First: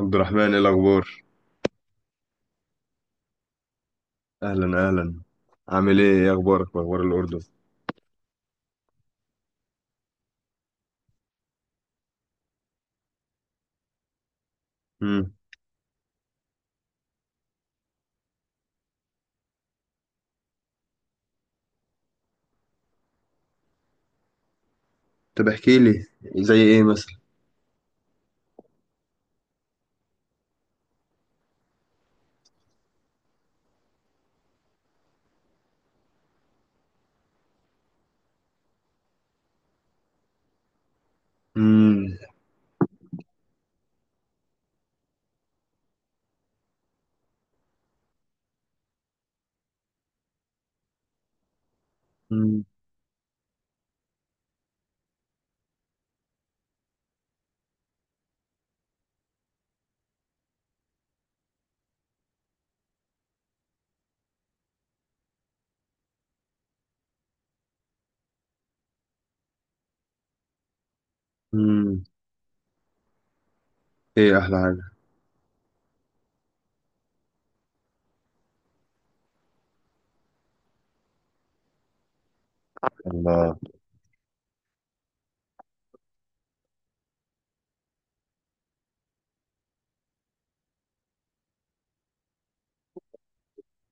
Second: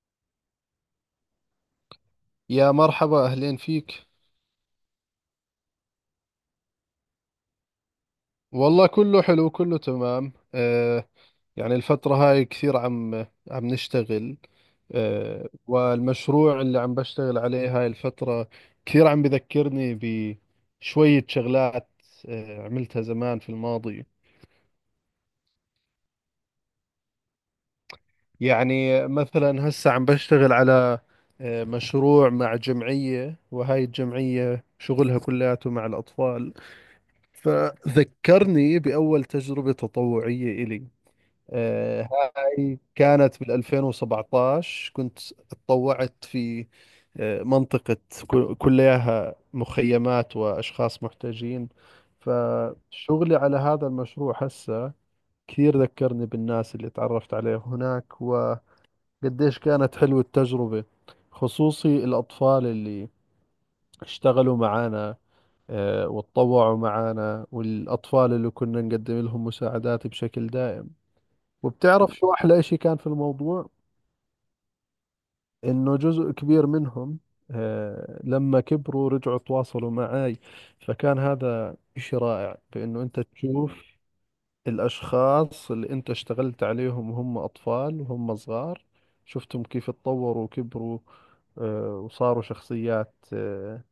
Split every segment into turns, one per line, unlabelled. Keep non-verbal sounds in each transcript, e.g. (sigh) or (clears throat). عبد الرحمن، ايه الاخبار؟
يا مرحبا، أهلين فيك.
اهلا اهلا. عامل ايه اخبارك واخبار الاردن؟
والله كله حلو، كله تمام. يعني الفترة هاي كثير عم نشتغل.
امم
والمشروع اللي عم بشتغل عليه هاي الفترة كثير عم بذكرني بشوية شغلات عملتها زمان في الماضي.
طب احكي لي، زي ايه مثلا؟
يعني مثلا هسا عم بشتغل على مشروع مع جمعية، وهاي الجمعية شغلها كلياته مع الأطفال. فذكرني بأول تجربة تطوعية إلي.
امم
آه، هاي كانت بال 2017، كنت اتطوعت في منطقة كلها مخيمات وأشخاص محتاجين.
امم
فشغلي على هذا المشروع هسه كثير ذكرني بالناس اللي تعرفت عليه هناك، وقديش كانت حلوة التجربة! خصوصي الأطفال اللي اشتغلوا معانا وتطوعوا معانا، والأطفال اللي كنا نقدم لهم مساعدات بشكل دائم.
امم
وبتعرف شو أحلى إشي كان في الموضوع؟
ايه احلى حاجه؟
انه جزء كبير منهم لما كبروا رجعوا تواصلوا معاي. فكان هذا شيء رائع، بانه انت
الله.
تشوف الاشخاص اللي انت اشتغلت عليهم وهم اطفال وهم صغار، شفتهم كيف اتطوروا وكبروا وصاروا شخصيات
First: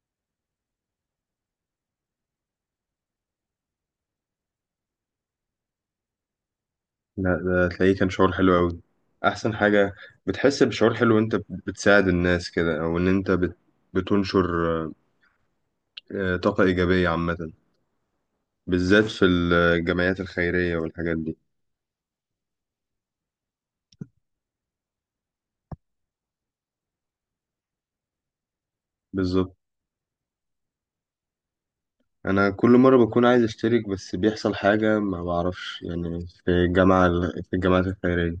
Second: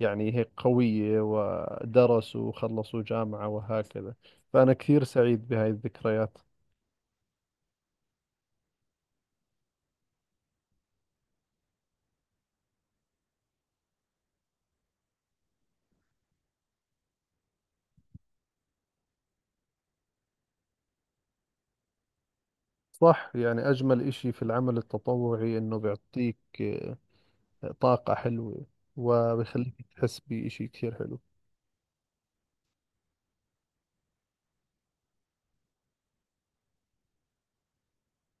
يعني هيك قوية، ودرسوا وخلصوا جامعة وهكذا. فأنا كثير سعيد بهاي الذكريات.
لا، ده تلاقيه كان شعور حلو قوي. احسن حاجه. بتحس بشعور حلو وانت بتساعد الناس كده، او ان انت بتنشر طاقه ايجابيه عامه، بالذات في الجمعيات الخيريه والحاجات دي.
صح، يعني أجمل إشي في العمل التطوعي إنه بيعطيك طاقة حلوة،
بالظبط.
وبيخليك تحس بإشي كثير حلو.
انا كل مره بكون عايز اشترك، بس بيحصل حاجه ما بعرفش، يعني في الجامعه، في الجامعات الخيريه،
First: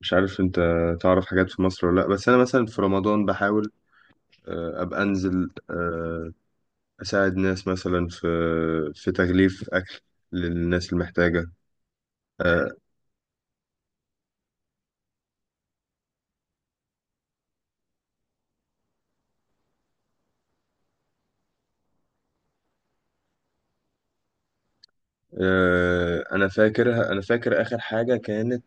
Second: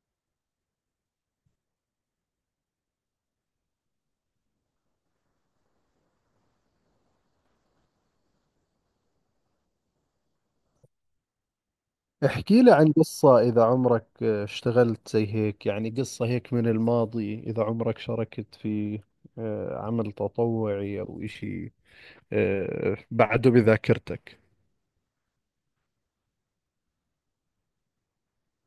مش عارف انت تعرف حاجات في مصر ولا لا. بس انا مثلا في رمضان بحاول ابقى انزل اساعد ناس مثلا في في تغليف اكل للناس المحتاجه.
احكي
آه،
لي عن قصة، إذا عمرك اشتغلت زي هيك، يعني قصة هيك من الماضي، إذا عمرك شاركت في عمل تطوعي أو إشي بعده بذاكرتك.
انا فاكر اخر حاجه كانت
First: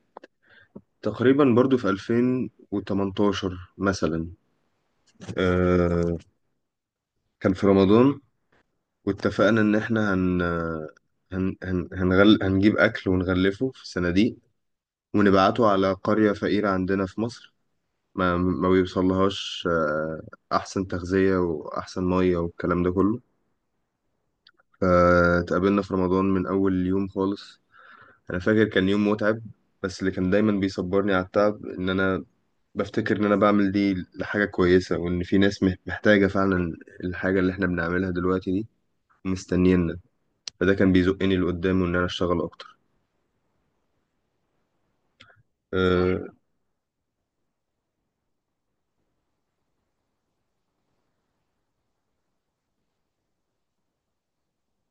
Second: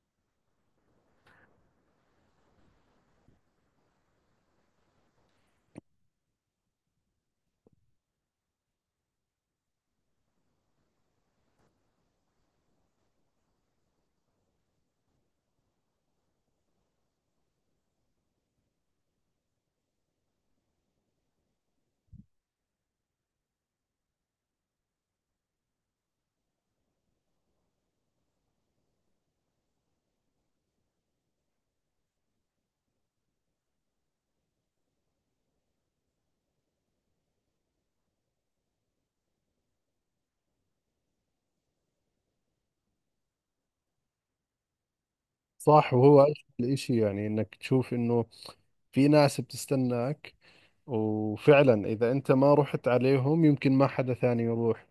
تقريبا برضو في 2018 مثلا. آه، كان في رمضان، واتفقنا ان احنا هنجيب اكل ونغلفه في صناديق، ونبعته على قرية فقيرة عندنا في مصر ما ما بيوصلهاش احسن تغذية واحسن مية والكلام ده كله. فتقابلنا في رمضان من اول يوم خالص. انا فاكر كان يوم متعب، بس اللي كان دايما بيصبرني على التعب ان انا بفتكر ان انا بعمل دي لحاجة كويسة، وان في ناس محتاجة فعلا الحاجة اللي احنا بنعملها دلوقتي دي، مستنينا. فده كان بيزقني لقدام، وان انا اشتغل اكتر.
صح،
آه،
وهو أجمل إشي يعني إنك تشوف إنه في ناس بتستناك، وفعلا إذا أنت ما رحت عليهم يمكن ما حدا ثاني يروح،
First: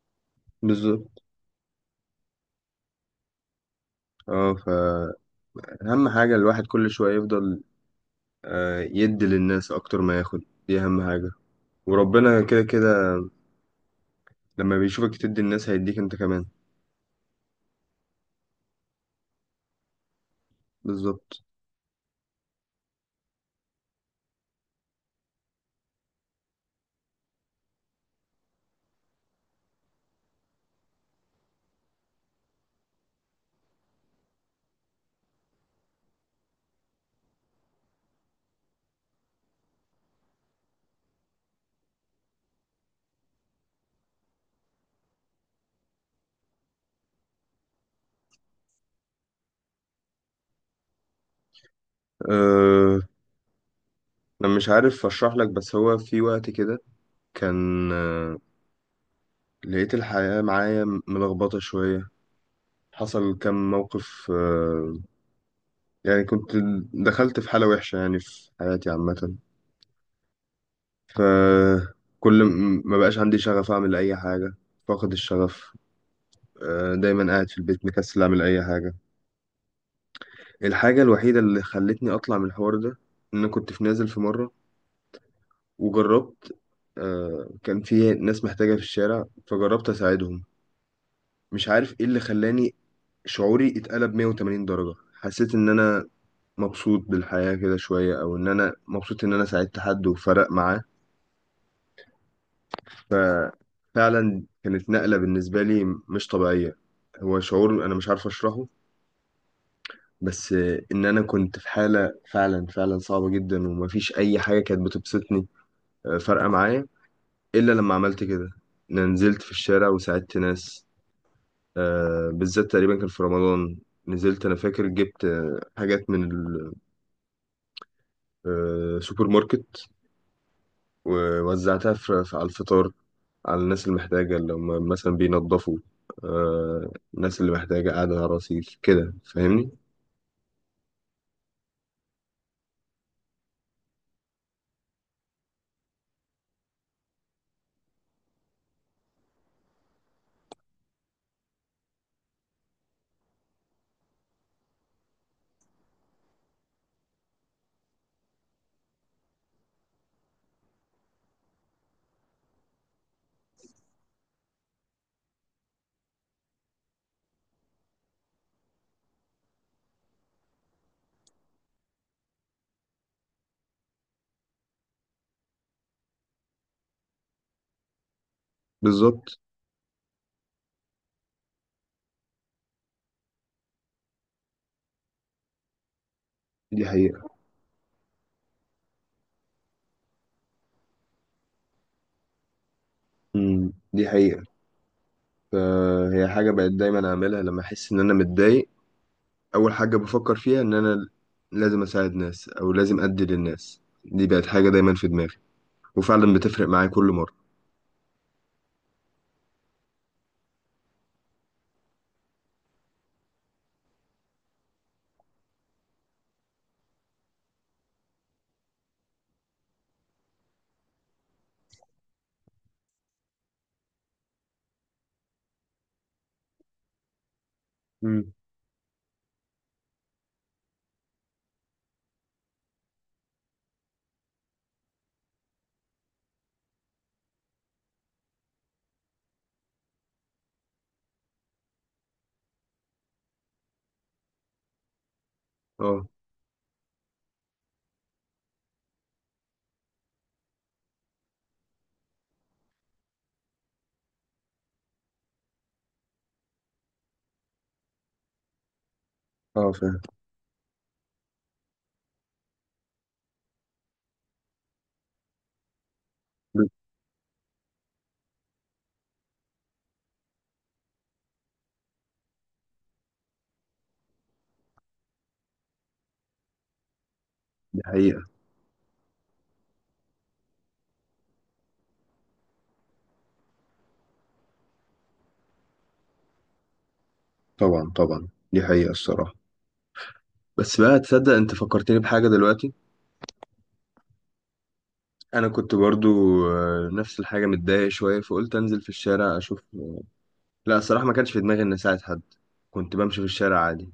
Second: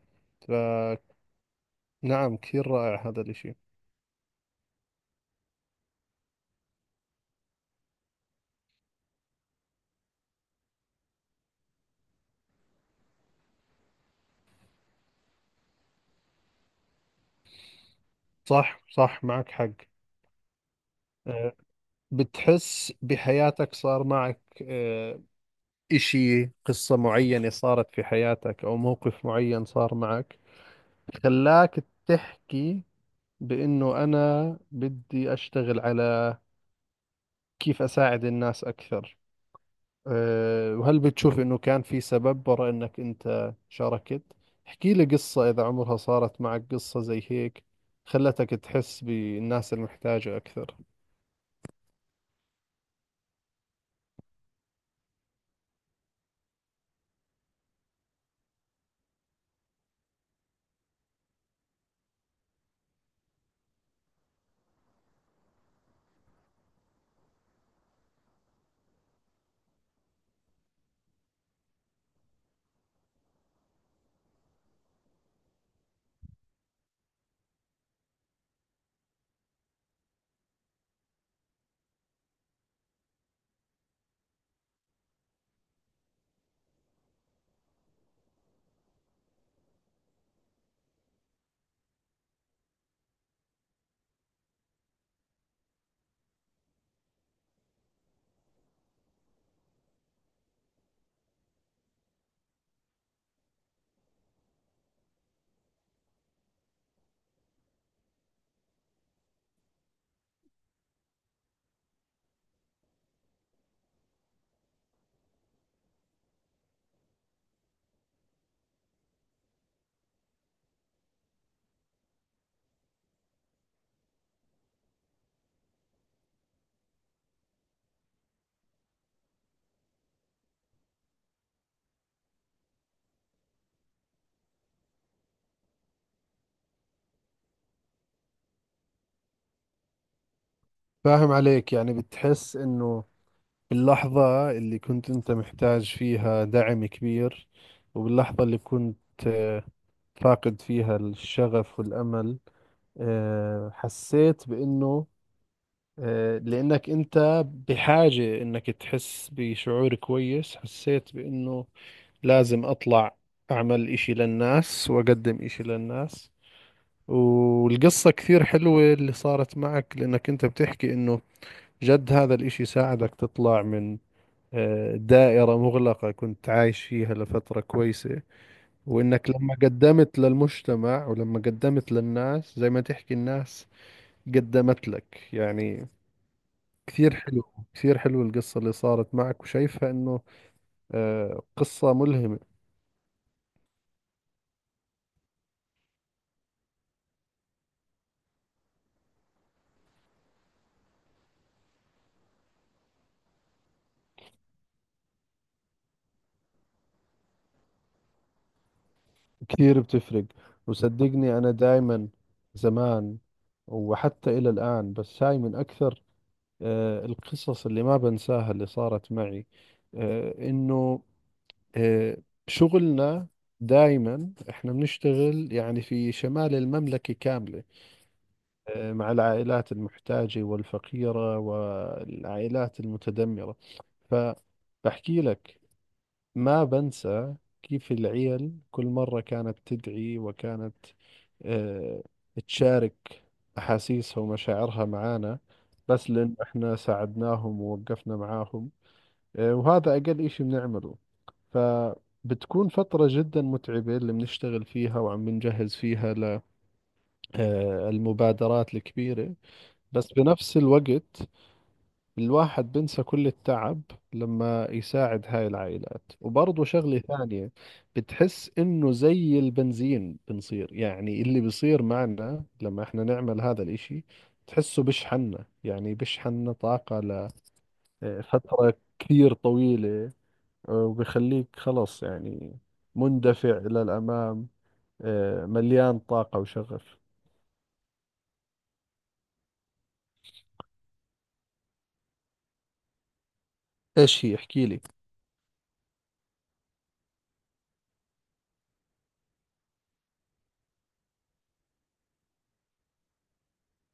فنعم،
بالظبط.
كثير رائع هذا الإشي.
اه، فأهم حاجة الواحد كل شوية يفضل يدي للناس أكتر ما ياخد. دي أهم حاجة. وربنا كده كده، لما بيشوفك تدي الناس هيديك أنت كمان.
صح صح، معك حق.
بالظبط.
آه، بتحس بحياتك صار معك إشي، قصة معينة صارت في حياتك أو موقف معين صار معك، خلاك تحكي بإنه أنا بدي أشتغل على كيف أساعد الناس أكثر، وهل بتشوف إنه كان في سبب وراء إنك أنت شاركت؟ احكي لي قصة إذا عمرها صارت معك قصة زي هيك، خلتك تحس بالناس المحتاجة أكثر.
أه، أنا مش عارف أشرح لك، بس هو في وقت كده كان لقيت الحياة معايا ملخبطة شوية. حصل كم موقف. يعني كنت دخلت في حالة وحشة، يعني في حياتي عامة. فكل ما بقاش عندي شغف أعمل أي حاجة، فاقد الشغف. دايما قاعد في البيت مكسل اعمل اي حاجه. الحاجه الوحيده اللي خلتني اطلع من الحوار ده ان أنا كنت في نازل في مره وجربت. كان في ناس محتاجه في الشارع فجربت اساعدهم. مش عارف ايه اللي خلاني شعوري اتقلب 180 درجه. حسيت ان انا مبسوط بالحياه كده شويه، او ان انا مبسوط ان انا ساعدت حد وفرق معاه. ففعلا كانت نقله بالنسبه لي مش طبيعيه. هو شعور انا مش عارف اشرحه، بس ان انا كنت في حاله فعلا فعلا صعبه جدا، ومفيش اي حاجه كانت بتبسطني فارقه معايا الا لما عملت كده. انا نزلت في الشارع وساعدت ناس. بالذات تقريبا كان في رمضان. نزلت انا فاكر جبت حاجات من السوبر ماركت، ووزعتها على الفطار، على الناس المحتاجه اللي هم مثلا بينظفوا. الناس اللي محتاجه قاعده على رصيف كده، فاهمني.
فاهم عليك، يعني بتحس إنه اللحظة اللي كنت أنت محتاج فيها دعم كبير، وباللحظة اللي كنت فاقد فيها الشغف والأمل، حسيت بأنه لأنك أنت بحاجة أنك تحس بشعور كويس، حسيت بأنه لازم أطلع أعمل إشي للناس وأقدم إشي للناس. والقصة كثير حلوة اللي صارت معك، لأنك أنت بتحكي أنه جد هذا الإشي ساعدك تطلع من دائرة مغلقة كنت عايش فيها لفترة كويسة. وإنك
بالظبط.
لما قدمت للمجتمع ولما قدمت للناس، زي ما تحكي الناس قدمت لك يعني.
دي
كثير
حقيقه.
حلو، كثير حلو القصة اللي صارت معك، وشايفها إنه قصة ملهمة.
مم، دي حقيقه. هي حاجة بقت دايما أعملها لما أحس إن أنا متضايق. أول حاجة بفكر فيها إن أنا لازم أساعد ناس، أو لازم أدي للناس. دي بقت حاجة دايما في دماغي، وفعلا بتفرق معايا كل مرة.
كثير بتفرق، وصدقني أنا دائما زمان وحتى إلى الآن، بس هاي من أكثر القصص اللي ما بنساها اللي صارت معي. إنه آه، شغلنا، دائما احنا بنشتغل يعني في شمال المملكة كاملة،
مم.
مع العائلات المحتاجة والفقيرة والعائلات المتدمرة. فبحكي لك، ما بنسى كيف العيل كل مرة كانت تدعي، وكانت آه، تشارك أحاسيسها ومشاعرها معانا،
اه.
بس لأن احنا ساعدناهم ووقفنا معاهم، وهذا أقل إشي بنعمله. فبتكون فترة جدا متعبة اللي بنشتغل فيها وعم بنجهز فيها للمبادرات الكبيرة.
اه، فاهم.
بس بنفس الوقت، الواحد بنسى كل التعب لما يساعد هاي العائلات، وبرضه شغلة ثانية، بتحس إنه زي البنزين بنصير يعني، اللي بيصير معنا لما إحنا نعمل هذا الإشي تحسه بشحننا، يعني بشحننا طاقة
دي حقيقة.
لفترة كثير طويلة، وبيخليك خلاص يعني مندفع إلى الأمام، مليان طاقة وشغف.
طبعا طبعا دي حقيقة الصراحة. بس بقى، تصدق أنت فكرتني بحاجة دلوقتي؟
ايش هي، احكي لي.
أنا كنت برضو نفس الحاجة، متضايق شوية فقلت أنزل في الشارع أشوف. لا، الصراحة ما كانش في دماغي إني أساعد حد، كنت بمشي في الشارع عادي.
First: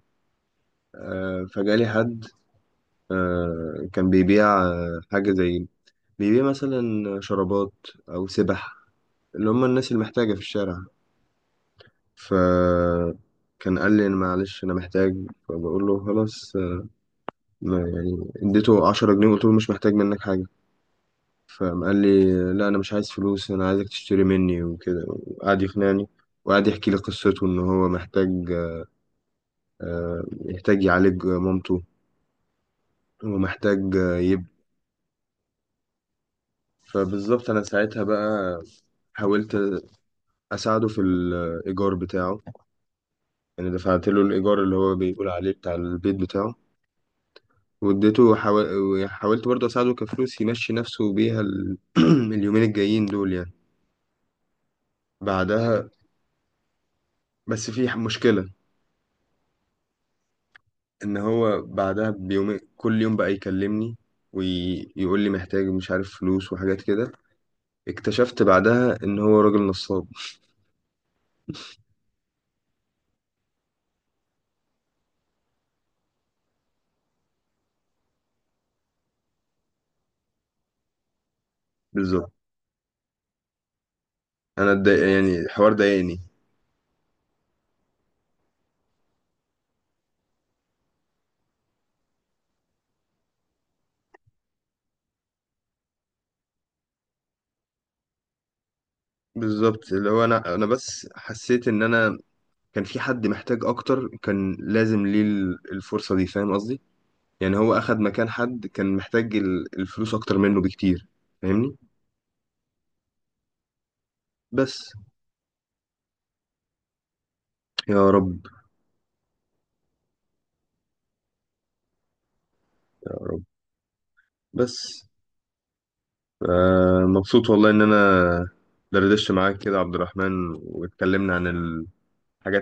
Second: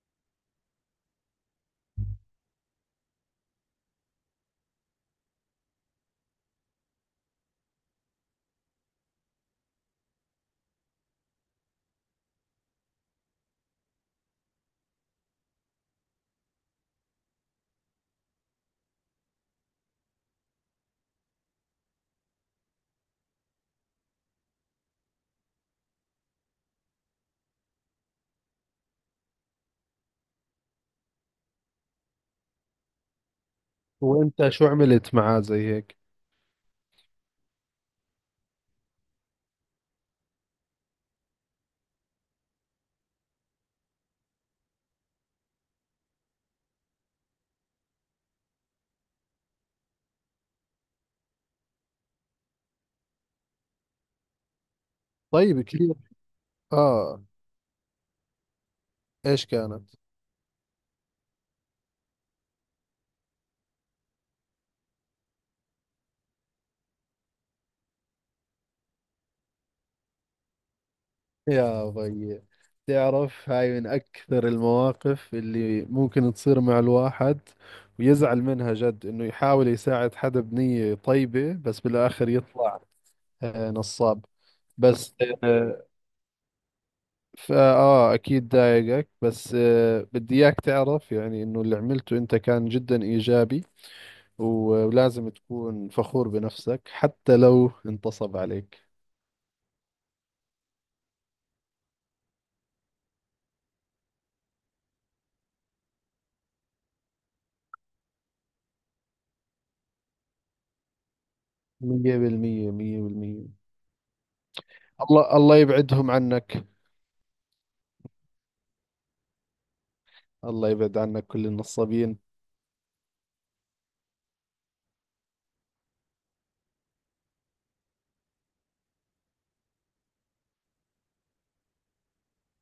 فجالي حد كان بيبيع حاجة زي، بيبيع مثلا شرابات أو سبح، اللي هم الناس المحتاجة في الشارع. فكان قال لي أنا معلش أنا محتاج. فبقول له خلاص، ما يعني اديته 10 جنيه وقلت له مش محتاج منك حاجة. فقام قال لي لا، أنا مش عايز فلوس، أنا عايزك تشتري مني وكده، وقعد يقنعني وقعد يحكي لي قصته إن هو محتاج، يحتاج يعالج مامته، ومحتاج آه، يب
وانت شو عملت معاه زي هيك؟
فبالظبط أنا ساعتها بقى حاولت اساعده في الايجار بتاعه، يعني دفعت له الايجار اللي هو بيقول عليه بتاع البيت بتاعه. واديته حاولت برضه اساعده كفلوس يمشي نفسه بيها (clears throat) اليومين الجايين دول يعني.
طيب،
بعدها،
كثير. اه.
بس في مشكلة.
ايش كانت؟
ان هو بعدها بيوم كل يوم بقى يكلمني ويقول لي محتاج مش عارف فلوس وحاجات كده. اكتشفت بعدها ان هو راجل نصاب.
يا ضي. تعرف هاي من أكثر المواقف اللي ممكن تصير مع الواحد، ويزعل منها جد، إنه يحاول يساعد حدا بنية طيبة بس بالآخر
بالظبط.
يطلع نصاب.
انا اتضايق،
بس
يعني الحوار
آه،
ضايقني.
أكيد ضايقك، بس بدي إياك تعرف، يعني إنه اللي عملته أنت كان جدا إيجابي، ولازم تكون فخور بنفسك حتى لو انتصب عليك.
بالظبط، اللي هو انا بس حسيت ان انا كان في حد محتاج اكتر كان لازم ليه الفرصة دي، فاهم قصدي؟ يعني هو اخد مكان حد كان محتاج الفلوس اكتر منه بكتير، فاهمني.
مية بالمية، مية بالمية.
بس.
الله، الله يبعدهم عنك.
يا رب.
الله يبعد عنك كل النصابين.
يا رب. بس مبسوط والله ان انا دردشت معاك كده يا عبد الرحمن، واتكلمنا عن الحاجات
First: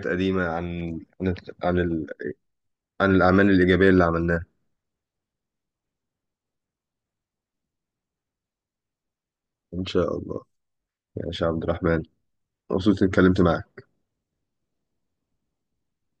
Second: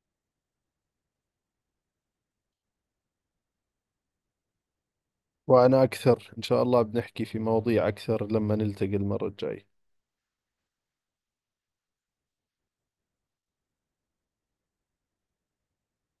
قديمة، عن عن الاعمال الايجابية اللي عملناها.
وأنا أكثر، إن شاء الله بنحكي في مواضيع أكثر لما نلتقي المرة الجاية.
ان شاء الله. يا شيخ عبد الرحمن، مبسوط اني اتكلمت معاك.